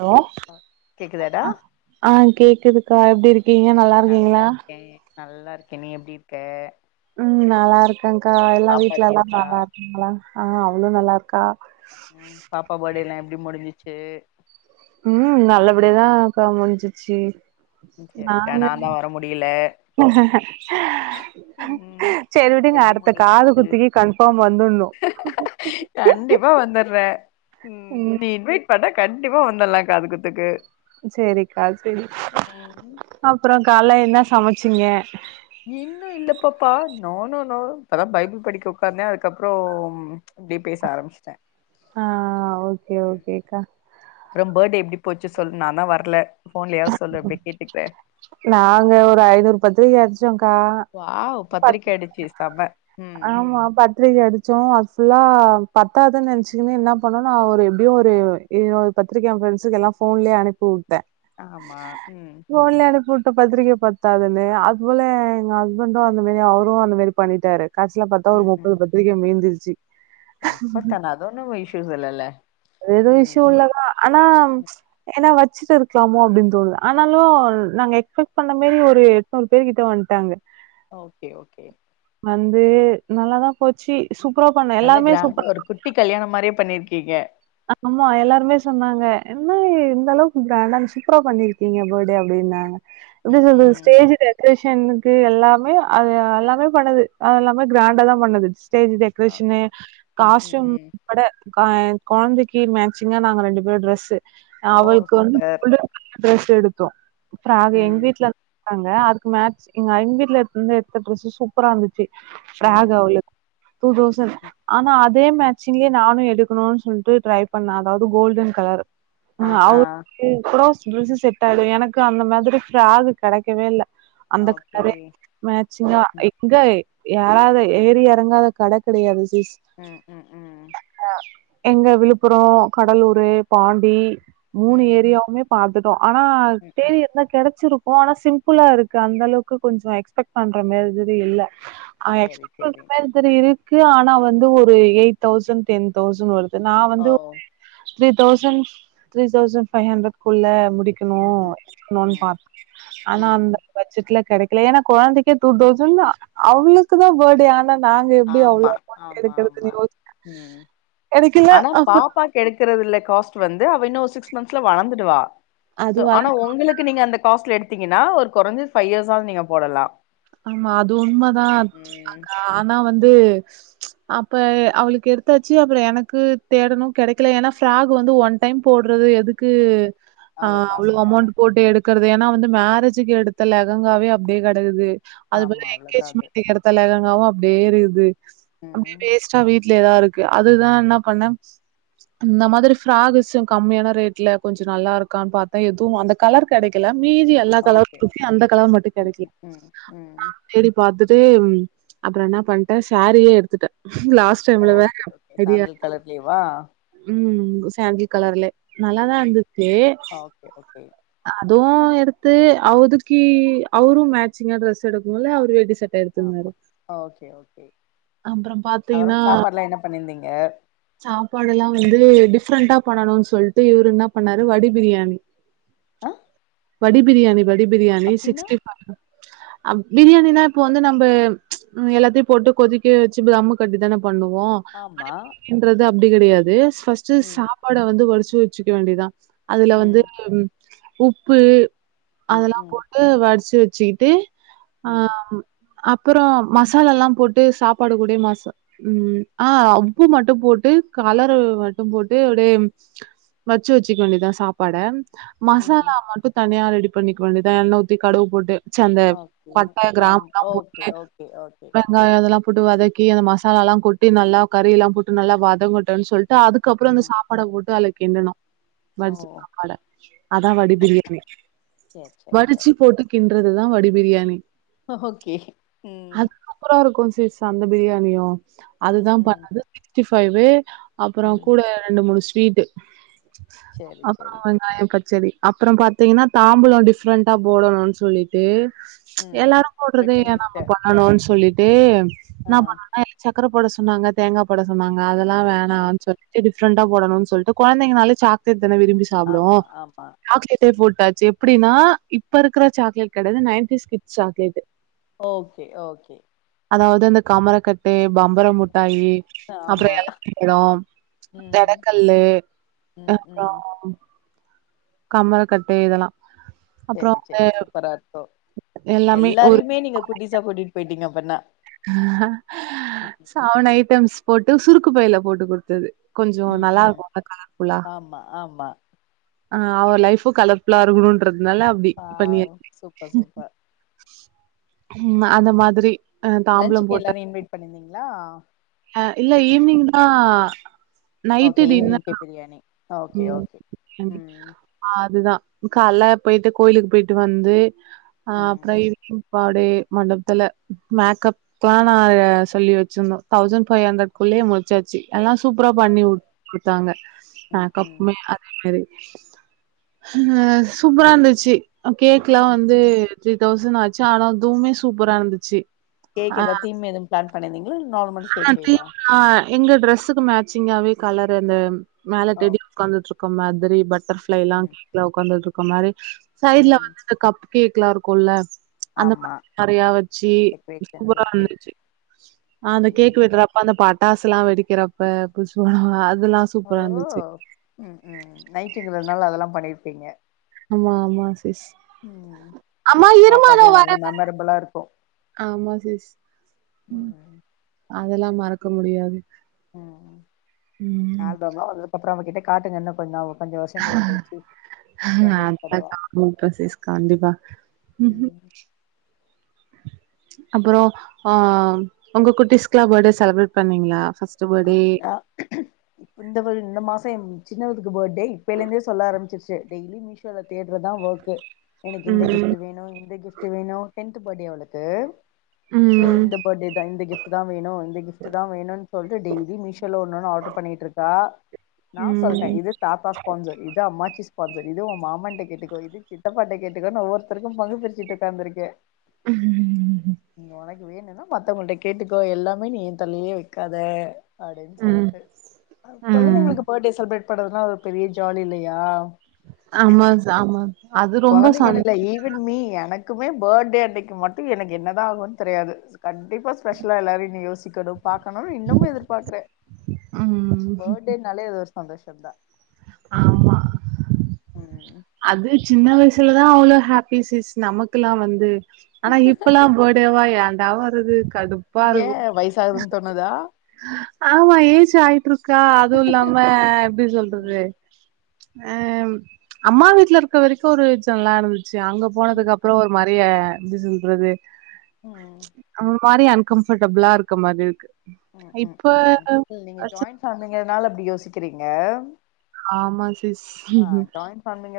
Hello கேக்குதாடா ஆஹ கேக்குதுக்கா எப்படி இருக்கீங்க நல்லா இருக்கீங்களா நல்லா இருக்கேன் நீ எப்படி இருக்க உம் நல்லா இருக்கேன்கா எல்லாம் பாப்பா வீட்டு்ல எப்டி எல்லாம் இருக்கா நல்லா இருக்கங்களா ஆஹ அவளும் நல்லா இருக்கா உம் பாப்பா பாஃடே எல்லாம் எப்படி முடிஞ்சுச்சு சே உம் நல்லபடியதான் கா முடிஞ்சிச்சு சரிடா நாங்க நா தா வர முடியல ம் [inaudible] சேரி விடுங்க எப்டி அடுத்த காது முடிஞ்சிச்சு குத்தக்கு கன்ஃபார்ம் வந்துணும் வ [unintelligible] கண்டிப்பா வந்துலாம் காதுகுத்துக்கு செரிக்கா அப்புறம் கா கால என்ன சமைச்சிங்க இன்னும் இல்லப்பப்பா நொணும்ன்னோ இப்பதான் பைபிள் படிக்க உக்காந்தேன் அதுக்கப்புறம் இப்படி பேச ஆரம்பிச்சிட்டேன் ஆஹ ஓக்கே ஓகேக்கா அப்றோ பர்த்டே எப்டி போச்சு சொல்ல நான் தான் வரல போன்லயாவது சொல்லற அப்புடிய கேட்டுக்கிறே நாங்க ஒரு ஐநூறு பத்திரிக்க அடிச்சோக்கா வாவ் பத்து பத்திரிக்க ஆடுச்சு செம ம் ஆமா பத்திரிகை அடிச்சோம் ஃபுல்லாக பத்தாதுன்னு நினச்சிக்கங்கன்னே என்ன பண்ணோம் நான் ஒரு எப்படியும் ஒரு ஒரு பத்திரிக்கை ஃப்ரெண்ட்ஸுக்கு எல்லாம் ஃபோன்லேயே அனுப்பி உட்டே ஆமா ம் போன்லே அனுப்பி பத்திரிக்கை பாரத்தாதுன்னு அது போல எங்க ஹஸ்பண்டும் அந்த மாரி அவரும் அந்த மாதிரி பண்ணிட்டாரு காடசில ம் ம் பாத்தாமமுப்பது பத்திரிகை மீந்து எப்பத்தான அதொன்னு இஷ்யூஸ் இல்லல்ல ஏதோ ம் விஷயம் இல்லதா ஆனா ஏனா வச்ச வச்சிட்டு இருக்கலாமோ அப்படின்னு தோணு ஆனால நாங்க எக்ஸ்பெக்ட் பண்ண மாரி ஒரு எட்நூறு பேர் கிட்ட வன்ட்டாங்க ஓகே ஓகே வந்து நல்லாதான் போச்சு சூப்பரா பண்ண நல்ல எல்லாருமே சூப் கிராண்ட ஒரு குட்டி கல்யாணம் மாரியே பண்ணிருக்கீங்க ஆமா எல்லாருமே சொன்னாங்க என்ன இந்தந்த அளவுக்கு பிராண்டா சூப்பரா பண்ணிருக்கீங்க பர்த்டே அப்புடின்னாங்க எப்படி ம் சொல்லறது ம் ஸ்டேஜ் டெக்கரேஷன் எல்லாமே அது எல்லாமே பண்ணது அது எல்லாமே கிராண்டா தான் பண்ணது ஸ்டேஜ் அ டெக்கரேஷனு ம் ம் காஸ்டயூம் ம் கூட கெழந்தைக்கு மேட்சிங்கா நாங்க ரெண்டு பேர் டிரெஸ்சு ஓ அவளுக்கு வந்து சூப்பர் எடுத்தோம் நாங்க எங்க ம் வீட்டுல இருக்காங்க அதுக்கு மேஸ் எங்க ஐம்பீர்ல எடுத்த டிரெஸ் சூப்பரா இருந்துச்சு ம் ஃப்ராகு அவளுக் டூ தவ் சன் ம் ஆனா அதே ம் மேட்சயே நானும் எடு [unintelligible] சொல்லிட்டு ட்ரை பண்ணா அதாவது கோல்டன் கலர் ஆ ஆ [unintelligible] ருசி செட்டால எனக்கு அந்த மாதிரி ஃப்ராக் கிடைக்கவே இல்ல அந்த ஓகே கலரே மேச்சிங்கா ம் ம் எங்க ஏராது ஏறி எறங்காத கட கிடையாது ஸ் ம் ம் ம் அஹா [inaudible] எங்க விழுப்புரம் கடலூரு பாண்டி மூணு ம் ஏரியாவுமே பாத்து ஆனா ம் தேரி ம் எந்த கெடைச்சிருக் ஓ ஆனா சிம்பிளா இருக்கு அந்த அளவுக்கு கொஞ்சம் எக்ஸ்பெக்ட் பண்ற மேரி இல்ல அவ் சேரி எக்ஸம சேரி இரு [unintelligible] ஆனா வந்து ஒரு எயிட் தௌசண்ட் டென் தௌசண்ட் வரு நான் ஓ வந்து ஒரு three thousands three thousand five hundred குள்ள முடிச் ம் ம் டிக்கனும் ம் ஆனா ம் அந்த பட்ஜெட்ல கெடைக் ஏன்னா கொழந்தைக்கே டூ தௌசன் அவளுக்கு தா பேர்டே ஆனா நாங்க எப்டி அவ்ளோ ஆமா அமௌண்ட் ஆமா எடுக்கறதுன்னு ஆமா யோசிச்ச உம் கெடைக்கல ஆனா அப்றோ பாப்பா கெடுக்கறது இல காஸ்ட் வந்து வந்து அவ இன்னும் சிக்ஸ் மந்த்ஸ்ல வளர்ந்துடுவா அது வள ஆனா ஒங்களுக்கு நீங்க அந்த காஸ்ட்ல எடு பாத்தீங்கன்னா ஒரு குறைஞ்சது ஃபை இயர்ஸ் ஆவது நீங்க போடலாம். ஆமா அது உண்மதான் ஆனா வந்து ஓ அப்ப அவளுக்கு எடுத்தாச்சு அப்புறம் எனக்கு தேடணும் கெடைக்கல ஏன்னா ஃப்ராக் வந்து ஒன் டைம் போடுறது எதுக்கு அவ்ளோ ஆஹ் அவ்வளவு காஸ்ட்ல அமௌண்ட் போட்டு எடுக்கறது ஏன்னா வந்து மேரேஜுக்கு எடுத்த லகங்காவே அப்டே கடக்குது அது போல ஆமா அவ்ளோதா அது எங்கேஜ்மெண்ட்க்கு எடுத்த லகங்க அப் வேற இது அப்டே ம் வேஸ்டா வீட் த இருக்கு அதுதான் என்ன பண்னே இந்த மாதிரி ஃப்ராக் கம்மியான ரேட்ல கொஞ்சம் நல்லா இருக்கான்னு பாத்தேன் எதுவும் அந்த கலர் கிடைக்கல மீதி எல்லா கலரு ஓகே தூக்கி அந்த கலர் மட்டும் ம் கெடைக்கல ம் ம் நா ம் தேடி பாத்துட்டு அப்றம் என்ன பண்டேன் சேரியே எடுத்துட்டேன் லாஸ்ட் டைம்ல வேர ஓகே ஓகே பிரியா சாண்டல் கலர்லயேவா உம் சாண்டில் கலர்லே நல்லாதான் ம் இருந்துச்சு ஓகே ஓகே அதுவும் இரு து அவதிக்கி அவரு மேக் சிங்க ட்ரெஸ் எடுக்கும்ல்ல அவரு டிஸ் ஆமா ஓகே ஓகே அப்புறம் அப்புறம் சாப்பாடுலாம் என்ன பண்ணிருந்தீங்க ஒகே சாப்பாடு எல்லாம் வந்து டிப்ரெண்டா பண்ணணும்னு சொல்லிட்டு இவரு என்ன பண்ணாரு வடி பிரியாணி ஆஹ வடி பிரியாணி வடி பிரியணி சிக்ஸ்டி ப்பைவ் பிரியாணிலாம் இப்ப வந்து நம்ம எல்லாத்தையும் போட்டு கொதிக்க வச்சு தம் கட்டிதானே பண்ணுவோம் ஆமா ன்றது அப்டி கெடையாது பஸ்ட் ம் சாப்பாடு வந்து வடிச்சி குரிசிக்க வேண்டியதா அதுல வந்து ம் உப்பு ம் அதெல்லாம் ம் போட்டு வடிச்சு வ சீட்டு ம் ஆஹ் அப்பறம் மசால எல்லாம் போட்டு சாப்பாட கூடிய மாசம் ம் ஹ் உப்பு மட்டும் போட்டு கலர மட்டும் போட்டு அப்டியே வச்சு வச்சிக்க வேண்டியதான் சாப்பாட ம் மசாலா மட்டும் தனியா எடுத் பண்ணிக்க வேண்டியதான் எண்ணெய் ஊத்தி கடுகு போட்டு அந்த ஓகே பட்ட ஆம் கிராம்பு எல்லாம் ஓகே போட்டு ஓகே ஓகே வெங்காயம் அதெல்லாம் போட்டு வதக்கி அந்த மசாலா எல்லாம் போட்டி நல்லா கறியெல்லாம் போட்டு நல்ல வதங்கட்டன்னு சொல்லிட்டு அதுக்கப்புற ம் அந்த சாப்பாட போட்டு அதுல எண்ணணும் ஓ வடிச்ச சாப்பாடு அதான் வடி பிரியாணி சேர் சேர் வடிச்சு சேர் போட்டு கிண்டி இது தான் வடி பிரியாணி ஓகே உம் மிஸ் அந்த பிரியாணியோ அதுதான் ம் பண்ணுது டுவென்டி ப்பைவ் அப்பறம் ம் கூட ரெண்டு முடிச்சி வீட்டு சேரி ஆமா சேரி நான் என் பத்தி செரி அப்பறம் பாத்தீங்கன்னா தாம்பழம் டிப்ரெண்டா போடணும்னு சொல்லிட்டு ம் எல்லாரும் போடுறதே ரிட்டன் ஏன் கிஃப்ட்டு நம்ம பண்ணணும்னு சொல்லிட்டு ட்டே ஆ என்னா பண்ணனா [unintelligible] க்கர போட சொன்னாங்க தேங்கா போட சொன்னாங் அதெல்லா ஆ வேணானு சொல்ட்டு [unintelligible] ஃப்ரண்டா போடனுன்னு சொல்ட்டு கொழைந்தைங்கனாலே சாக்லேட் அதானே விரும்பி சாப்டுவோ ஆமா ஆமா சாக்லேட்டே போட்டாச் எப்டின்னா இப்ப இருக்கற சாக்லேட் கெடையாது nineties kids chocolate okay okay அதாவது அந்த கமரக்கட்டு பம்பர ம் முட்டாயி அப்றோ ஆமா எலந்த பழோ அந்த ம் எடக்கல்லு ம் அப்றோ ம் கமருக்கட்டு இதெல்லா செரி செரி சூப்பரா இருக்கு எல்லாமே எல்லாரையுமே நீங்க குட்டீஸா கூட்டிட்டு போயிட்டீங்க அப் பண்ண செவென் ஐட்டம்ஸ் போட்டு சுருக்கு பையில போட்டு குடுத்தது கொஞ்சோ ம் நல்லா ம் இருக்கும்ல கலர்ஃபுல்லா ஆமா ஆமா ஆ அவ லைஃபு கலர்ஃபுலா இருக்கணுன்றது ஆ சூப்பர் சூப்பர் ம் அந்த மாதிரி அ லன்ச்சுக்கு எல்லாரையு இன்வைட் பண்ணிருந்தீங் லா ஆ இல்ல ஈவ்னிங் தா நைட்டு ஓகே ஈவினிங்க்கு டின்னெர்தா பிரியாணி ஓகே ம் ஓகே ம் அதுதா கால்ல போயிட்டு கோயிலுக்கு போயிட்டு வந்து ஆ ம் அப்றோ ஈவ்னிங் அப்றோ அப்டியே மண்டபத்துல மேக்கப்க்லா நா சொல்லி வச்சிருந்தோ தௌசண்ட் ஃபைவ் ஹண்ரட்குள்ளயே முடிச்சாச்சி எல்லா சூப்பரா ஓ பண்ணி குட் குடுத்தாங்க ம் ம் மேக்கப்புமே அதே மாரி அ சூப்பரா இருந்துச்சி அ கேக்லா ம் வந்து த்ரீ தௌசண்ட் ஆச்சு ஆனா அதுமே சூப்பரா இருந்துச்சி கேக்கு எதா தீம் எதும் பிளான் பண்ணிருந்திங் ஆ கிரீம் எங்க ட்ரெஸ்ஸுக்கு மே சிங்காவே கலர் அந்த மேல ஓ டெடிக் உட்காந்துட்ருக் மாதுரி பட் எல்லாம் ம் வீட்ல உட்காந்திட்ருக் [unintelligible] சைடு்ல ம் வந்த இந்த கப் கேக்கலாம் இருக்கும்ல்ல அந்த ஆமா மாதிரி நறையா வச்சி டெக்கரேஷன்ஸ் சூப்பரா வச்சு இருந்துச்சி ஆ அந்த ம் கேக் வெட்டுறப்ப அந்த பட்டாசு எல்லாம் வெடிக்கிறப்ப புஸ்வானம் இதெல்லாம் ஓ சூப்பரா இருந்துச்சு அதனால அதெல்லாம் பண்ணிருப்பீங்க ஆமா ஆமா ம் அம்மா இரும்மா இதோ பாப்பாக்கு நல்ல வரேன் மெமரபிளா இருக்கு ஆமா சிஸ் ம் அதெல்லாம் மறக்க முடியாது ம் ஆல்பம் லா வந்ததுகப்புறம் அவ கிட்ட காட்டுங்க இன்ன கொஞ்சநாளு ஆ ஆ அப்ப சந்தோஷப்படுவா [unintelligible] இன்டரசிஸ் கண்டிப்பா ம் அப்புறம் அஹ் உங்க குட்டிஸ்கலாம் பர்டே செலபரேட் பண்ணீங்களா ஃபர்ஸ்ட் பர்த்டே ஆமாடா இந்த ஒரு இந்த மாசம் சின்னதுக்கு பர்டே இப்பைல இருந்தே சொல்ல ஆரம்பிருச்சு டெய்லி மீஷோல தேடுறது தான் ஒர்க்கு எனக்கு இந்த ம் கிஃப்ட் வேணும் இந்த கிஃப்ட் வேணும் டென்த் பர்டே அவளுக்கு சோ ம் இந்த பர்த்டே தான் இந்த கிப்ட் தான் வேணும் இந்த கிப்ட் தான் வேணும்னு சொல்ட்டு டெய்லி மிஷி அதுல ஓன்னொன்னு ஆர்டர் பண்ணிட்டு இருக்கா நான் சொல்லிட்டேன் ம் இது தாத்தா ஸ்பான்சர் இது அம்மாச்சி அ இது உன் மாமன்கிட்ட கேட்டுக்க இது சித்தாப்பாகிட்ட கேட்டுக்கோன்னு ஒவ்வொருத்தருக்கும் பங்கு பிரிச்சுட்டு உக்காந்துருக்கேன் [unintelligible] வேணுன்னா மத்தவங்களிட்ட கேட்டுக்கோ எல்லாமே நீ என் தலையிலேயே வை கத அப்படின்னு ம் சொல்லிட்டு ம் குழந்தைங்களுக்கு பர்டே செலபிரேட் [unintelligible] ஒரு பெரிய ஜாலி இல்லையா ஆமாஸ் ஆமா அது ரொம்ப சந் க்குமே பர்த்டே அன்னைக்கு மட்டும் எனக்கு என்னதாகனு தெரியாது கண்டிப்பா ஸ்பெஷலா எல்லாரையும் நீ யோசி பாக [inaudible] இன்னமும் எதிர்பார்க்கறேன் ம் பர்த்டேனலே சந்தோசதா ஆமா அது சின்ன வயசுலதான் அவ்ளோ ஹாப்பி சிஸ் நமக்குெல்லா வந்து ஆனா இப்பலா போடவா அண்டாவறது கடுப்பா ஏ இருக்கும் வயசாகுதுன்னு தோணுதா ஆமா ஏஜ்சா க்கா அதுவும் இல்லாம எப்படி ம் சொல்றது ஆஹ் அம்மா வீட்ல இருக்க வரைக்கும் ஒரு விஜம்லந்துச்சு ச்சி அங்க போனதுக்கு அப்பறம் ஒரு மறைய வந்து சொல்றது ம் ஆஹ மாரி அன்ஃகம்பர்டபிளா இருக்க மாரி இருக்கு உம் உம் இப்ப உம் நீங்க ஜாயங்ஃபேமலிங்கரனால அப்டி யோசிக்கிறீங்க ஆமா சிஸ்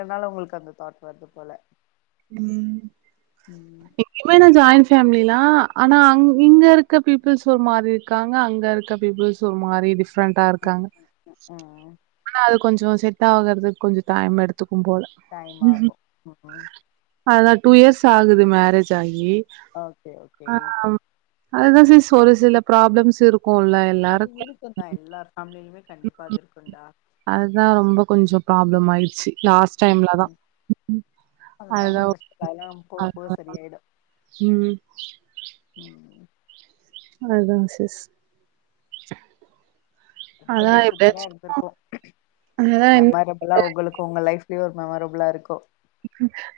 அதனால உங்களுக்கு அந்த தாட் வருது போல உம் ம் எமன ஜாயன் ஃபேமிலிலாம் ஆனா அங் இங்க இருக்க பீப்புள்ஸ் ஒரு மாரி இருக்காங்க அங்கே இருக்க பீப்புள்ஸ் ஒரு மாரி சிஸ் ஃப்ரெண்டண்டா ம் இருக்காங்க ம் ம் அது கொஞ்சம் செட் ஆகுறதுக்கு கொஞ்சம் டைம் எடுத்துக்கு க்கும் போல டைம் ம் ஆகு ம் அதன டூ இயர்ஸ் ஆகுது மேரேஜ் ஆகி ஓகே ஓகே அதான் சிஸ் ஒரு சில ப்ராப்ளம்ஸ் இருக் அது இருக்கும் தான் எல்லா ஃபேமிலுமே கண்டிப்பா அது இருக்கு அதுதான் ரொம்ப கொஞ்சம் ப்ராப்ளம் ஆயிது லாஸ்ட் ம் டைம்ல தான் ம் அதெல்லா ஒன்னு அ பிரச்சன இல்ல அதெல்லா போக போக சரியாயிடு உம் ம் அதாங் சிஸ் அதா கபடி சூப்பரா எப்பயாச்சு இருந்திருக்கும் அதா மெரபுளா உங்களுக்கு உங்க லைஃப் அப்டி ஒரு மெமரபிள்லா இருக்கும்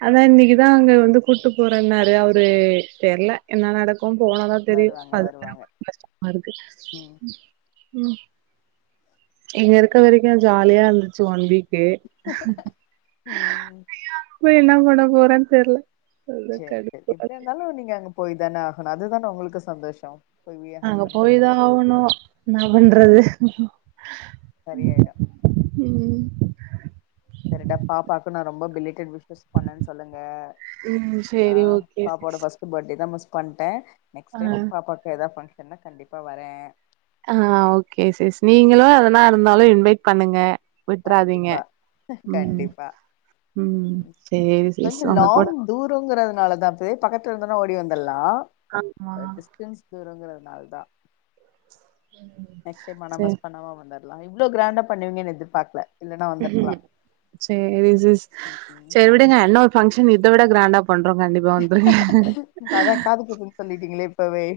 அதான் இன்னைக்குதான் அங்க வந்து கூட்டு போறேன்னாரு அவரு தெர்ல என்ன நடக் அ போனாதா தெரியும் வருவாங்க வருவாங்க [unintelligible] கஷ்டமா இருக்கு ம் உம் இங்க இருக்க வரைக்கும் ஜாலியா இருந்துச்சு ஒன் வீக் கே ம் [inaudible] போய் என்ன பன்ன போறேன் தெர்ல அதா செரி செரி கடுப்பா எப்ப இருக்கு இருந்தாலும் நீங்க அங்கப் போய் தான ஆகணும் அதுதான உங்களுக்கு சந்தோஷம் அங்க போயி தான் ஆகணும் என்ன ம் பண்றது சரியாயிடு உம் சரிடா பாப்பாக்கு நான் ரொம்ப பில் [inaudible] விஸ் பண்ணன் சொல்லுங்க ம் ஆ சேரி ஓகே பாப்பா ஓட சிஸ் ஃபர்ஸ்ட் பர்டேதா மிஸ் பண்ட்டேன் நெக்ஸ் ஆ டைம் பாப்பாகு ஏதாவது பண் என்ன கண்டிப்பா வர்ரேன் ஆ ஓகே சிஸ் நீங்களும் எதனா இருந்தாலும் இன்வைட் பண்ணுங்க விட்றாதீங்க கண்டிப்பா ம் கண்டிப்பா ம் சேரி சிஸ் கொஞ்சம் உங்க கூட லாங் துரங்கிறதுனால தான் இப்ப பக்கத்து எங்க இருந்தலம் ஓடி வந்தல ஆமா [unintelligible] அதான் சரி இவ்ள கிரான்ட பண்ணுவிங்க எதிர்பாக் ம் சரி சிஸ் ம் சரி விடுங்க என்ன ஒரு ஃங்க்ஷன் இத விட க்ராண்டா பண்றோம் கண்டிப்பா வந்துருங் அதா காது குத்துன்னு சொல்லிட்டீங்களே இப்பவே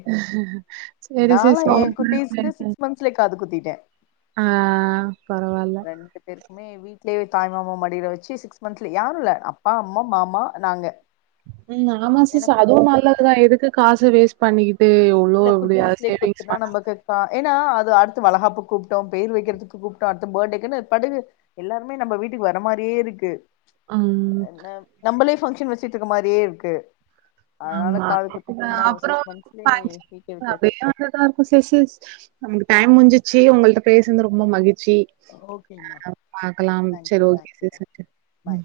சரி சரி நாலா எ குட்டீஸ்க்கு சிக்ஸ் மந்த்ஸ்லயே காது குத்திட்டே ஆஹ் பரவாயல வி தாய் மாம மடியில வச்சு சிக்ஸ் மந்த்ல யாரும் இல்ல அப்பா அம்மா மாமா நாங்க உம் ஏன்னா ஆமாசிஸ் குட்டி அதுவும் நல்லதுதான் எதுக்கு காசு [unintelligible] வேஸ்ட் பண்ணிகிட்டு இல்ல குட்டீஸ்லயே குத்துன்னா நம்ம க்கு ஏன்னா அது அடுத்த வலகாப்புக்கு கூப்டோம் பேர் வைக்கிறதுக்கு கூப்ட்டோம் அடுத்த பர்த்டேக்குன்னு படு எல்லாருே நம்ம வீட்டுக்கு வர மாரியே இருக்கு ம் என் நம்மளஃபங்க்ஷன் வச்சு வச்சிட்டுக்கு மாதிரியே இருக்கு அதனால ஆமா. காது அ குத்தக்கமா ஒரு அப்புறம் சிக்ஸ் ஃபங்ஷன் மந்த்ஸ்லயே விட்டாச்சு அப்படியே வந்ததா இருக்கும் சிச ந முஞ்சிச்சு உங்கள்ட பேசது ரொம்ப மகிழ்சி ஓகேமா ஹ் பாரக்கலாம் தேங்க்யூ தேங்க்யூடா சரி பாய்